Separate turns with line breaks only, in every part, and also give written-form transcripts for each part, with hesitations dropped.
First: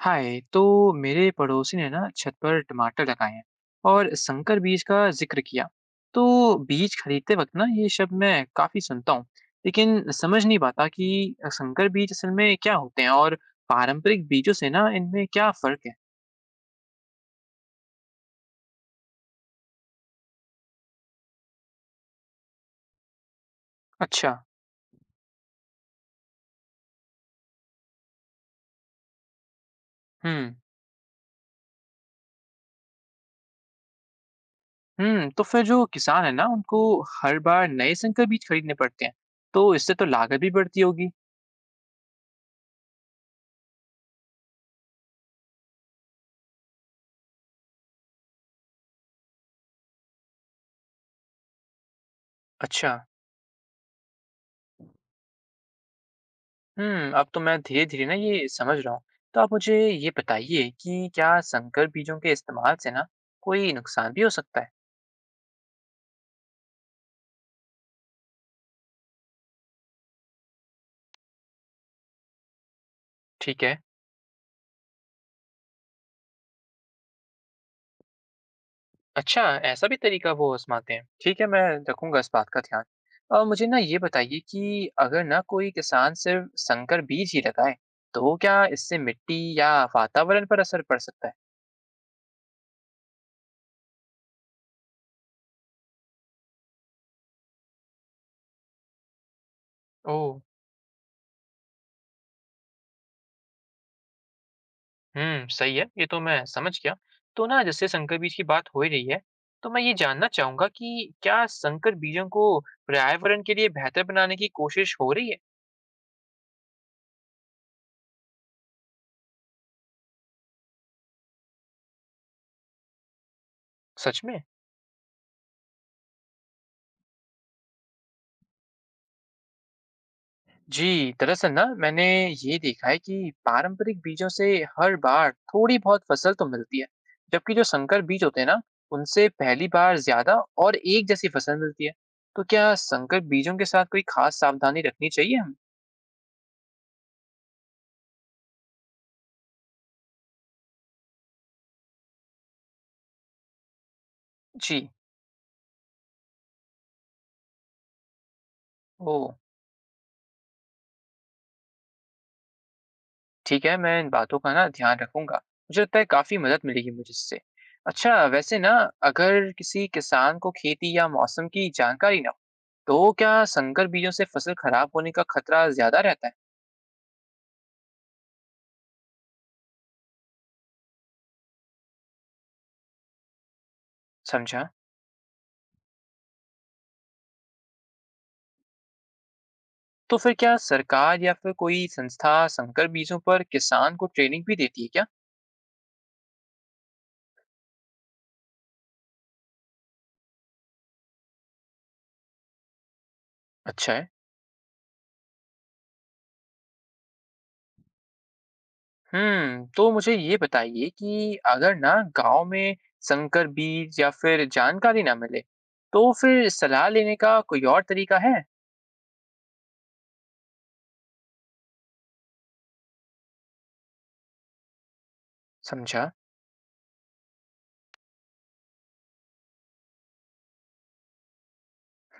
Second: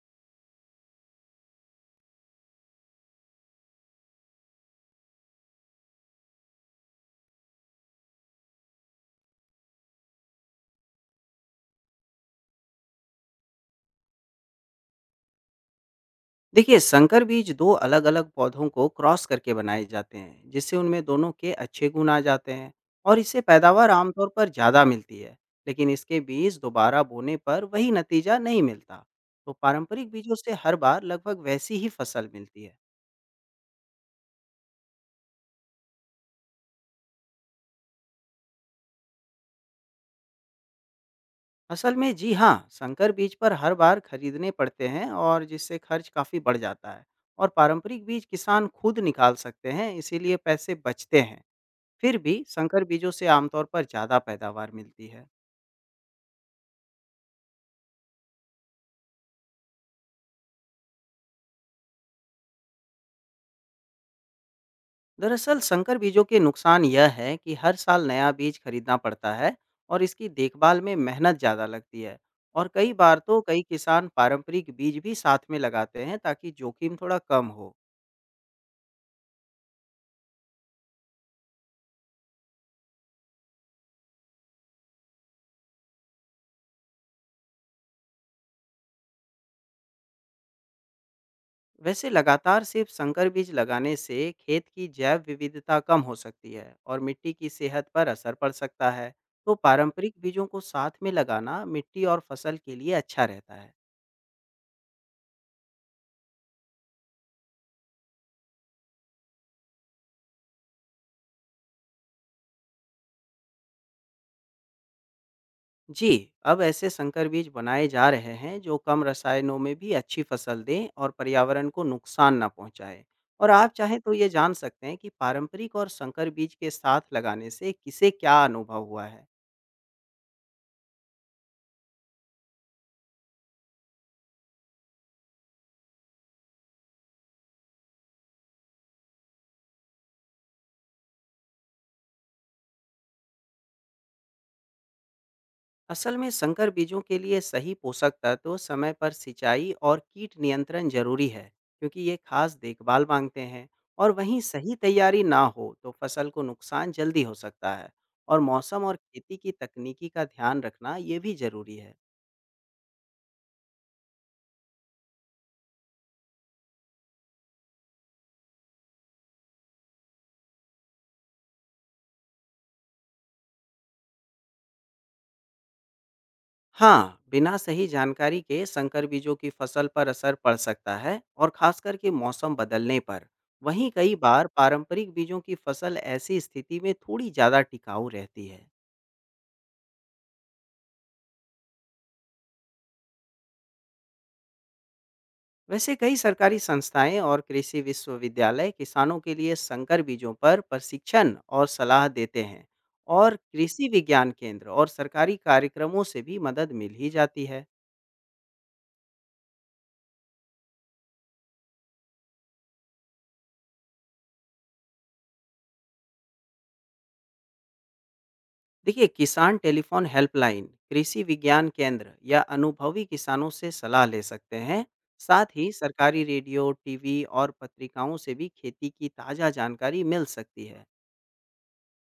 हाय। तो मेरे पड़ोसी ने ना छत पर टमाटर लगाए हैं और संकर बीज का जिक्र किया। तो बीज खरीदते वक्त ना ये शब्द मैं काफी सुनता हूँ, लेकिन समझ नहीं पाता कि संकर बीज असल में क्या होते हैं और पारंपरिक बीजों से ना इनमें क्या फर्क है।
देखिए, संकर बीज दो अलग अलग पौधों को क्रॉस करके बनाए जाते हैं जिससे उनमें दोनों के अच्छे गुण आ जाते हैं। और इससे पैदावार आमतौर
अच्छा।
पर ज़्यादा मिलती है। लेकिन इसके बीज दोबारा बोने पर वही नतीजा नहीं मिलता। तो पारंपरिक बीजों से
हम्म।
हर बार लगभग वैसी ही फसल मिलती है।
तो फिर जो किसान है ना उनको हर बार नए संकर बीज खरीदने पड़ते हैं, तो इससे तो लागत भी बढ़ती होगी।
असल में जी हाँ, संकर बीज पर हर बार खरीदने पड़ते हैं और जिससे खर्च काफ़ी बढ़ जाता है। और पारंपरिक बीज किसान खुद निकाल सकते हैं, इसीलिए पैसे बचते हैं। फिर भी संकर
अच्छा।
बीजों से आमतौर पर ज़्यादा पैदावार मिलती है।
अब तो मैं धीरे-धीरे ना ये समझ रहा हूँ। तो आप मुझे ये बताइए कि क्या संकर बीजों के इस्तेमाल से ना कोई नुकसान भी हो सकता है?
दरअसल संकर बीजों के नुकसान यह है कि हर साल नया बीज खरीदना पड़ता है और इसकी देखभाल में मेहनत ज़्यादा लगती है। और कई बार तो
ठीक
कई
है।
किसान पारंपरिक बीज भी साथ में लगाते हैं ताकि जोखिम थोड़ा कम हो।
अच्छा, ऐसा भी तरीका वो आज़माते हैं। ठीक है, मैं रखूँगा इस बात का ध्यान। मुझे ना ये बताइए कि अगर ना कोई किसान सिर्फ़ संकर बीज ही लगाए, तो क्या इससे मिट्टी या वातावरण पर असर पड़ सकता है?
वैसे लगातार सिर्फ संकर बीज लगाने से खेत की जैव विविधता कम हो सकती है और मिट्टी की सेहत पर असर पड़ सकता है। तो पारंपरिक
ओह!
बीजों को साथ में लगाना मिट्टी और फसल के लिए अच्छा रहता है।
सही है, ये तो मैं समझ गया। तो ना जैसे संकर बीज की बात हो ही रही है, तो मैं ये जानना चाहूँगा कि क्या संकर बीजों को पर्यावरण के लिए बेहतर बनाने की कोशिश हो रही है?
जी, अब ऐसे संकर बीज बनाए जा रहे हैं जो कम रसायनों में भी अच्छी फसल दें और पर्यावरण को नुकसान ना पहुंचाए। और आप चाहें तो
सच
ये
में?
जान सकते हैं कि पारंपरिक और संकर बीज के साथ लगाने से किसे क्या अनुभव हुआ है।
जी, दरअसल ना मैंने ये देखा है कि पारंपरिक बीजों से हर बार थोड़ी बहुत फसल तो मिलती है, जबकि जो संकर बीज होते हैं ना, उनसे पहली बार ज़्यादा और एक जैसी फसल मिलती है। तो क्या संकर बीजों के साथ कोई खास सावधानी रखनी चाहिए हमें?
असल में संकर बीजों के लिए सही पोषक तत्व, समय पर सिंचाई और कीट नियंत्रण जरूरी है, क्योंकि ये खास देखभाल मांगते हैं। और वहीं सही
जी।
तैयारी ना हो तो फसल को नुकसान जल्दी हो सकता है। और मौसम और
ओह!
खेती की तकनीकी का ध्यान रखना ये भी जरूरी है।
ठीक है, मैं इन बातों का ना ध्यान रखूँगा। मुझे लगता है काफ़ी मदद मिलेगी मुझे इससे। अच्छा, वैसे ना अगर किसी किसान को खेती या मौसम की जानकारी ना हो, तो क्या संकर बीजों से फसल खराब होने का खतरा ज़्यादा रहता है?
हाँ, बिना सही जानकारी के संकर बीजों की फसल पर असर पड़ सकता है, और खासकर के मौसम बदलने पर। वहीं कई बार
समझा।
पारंपरिक बीजों की फसल ऐसी स्थिति में थोड़ी ज़्यादा टिकाऊ रहती है।
तो फिर क्या सरकार या फिर कोई संस्था संकर बीजों पर किसान को ट्रेनिंग भी देती है क्या?
वैसे कई सरकारी संस्थाएं और कृषि विश्वविद्यालय किसानों के लिए संकर बीजों पर प्रशिक्षण और सलाह देते हैं। और कृषि
अच्छा है।
विज्ञान केंद्र और सरकारी कार्यक्रमों से भी मदद मिल ही जाती है।
तो मुझे ये बताइए कि अगर ना गाँव में संकर बीज या फिर जानकारी ना मिले, तो फिर सलाह लेने का कोई और तरीका है?
देखिए, किसान टेलीफोन हेल्पलाइन, कृषि विज्ञान केंद्र या अनुभवी किसानों से सलाह ले सकते हैं। साथ ही
समझा।
सरकारी रेडियो, टीवी और पत्रिकाओं से भी खेती की ताज़ा जानकारी मिल सकती है।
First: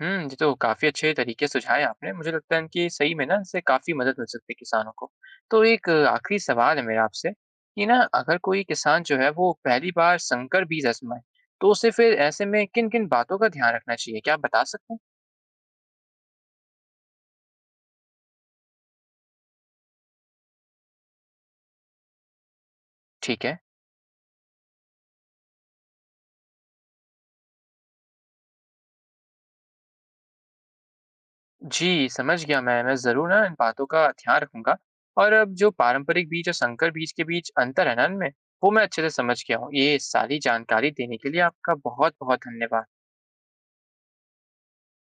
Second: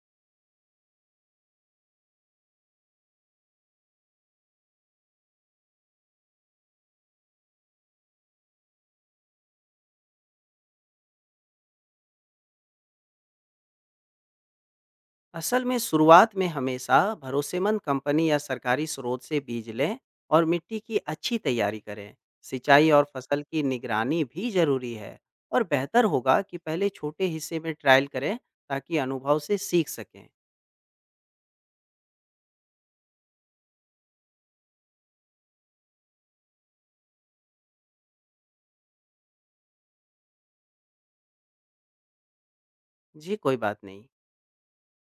ये तो काफ़ी अच्छे तरीके सुझाए आपने। मुझे लगता है कि सही में ना इससे काफ़ी मदद मिल सकती है किसानों को। तो एक आखिरी सवाल है मेरा आपसे कि ना अगर कोई किसान जो है वो पहली बार संकर बीज आज़माए, तो उसे फिर ऐसे में किन-किन बातों का ध्यान रखना चाहिए? क्या आप बता सकते हैं?
असल में शुरुआत में हमेशा भरोसेमंद कंपनी या सरकारी स्रोत से बीज लें और मिट्टी की अच्छी तैयारी करें। सिंचाई और फसल
ठीक है।
की निगरानी भी जरूरी है। और बेहतर होगा कि पहले छोटे हिस्से में ट्रायल करें ताकि अनुभव से सीख सकें।
जी, समझ गया मैं। मैं ज़रूर ना इन बातों का ध्यान रखूँगा और अब जो पारंपरिक बीज और संकर बीज के बीच अंतर है ना इनमें, वो मैं अच्छे से समझ गया हूँ। ये सारी जानकारी देने के लिए आपका बहुत-बहुत धन्यवाद।
जी, कोई बात नहीं।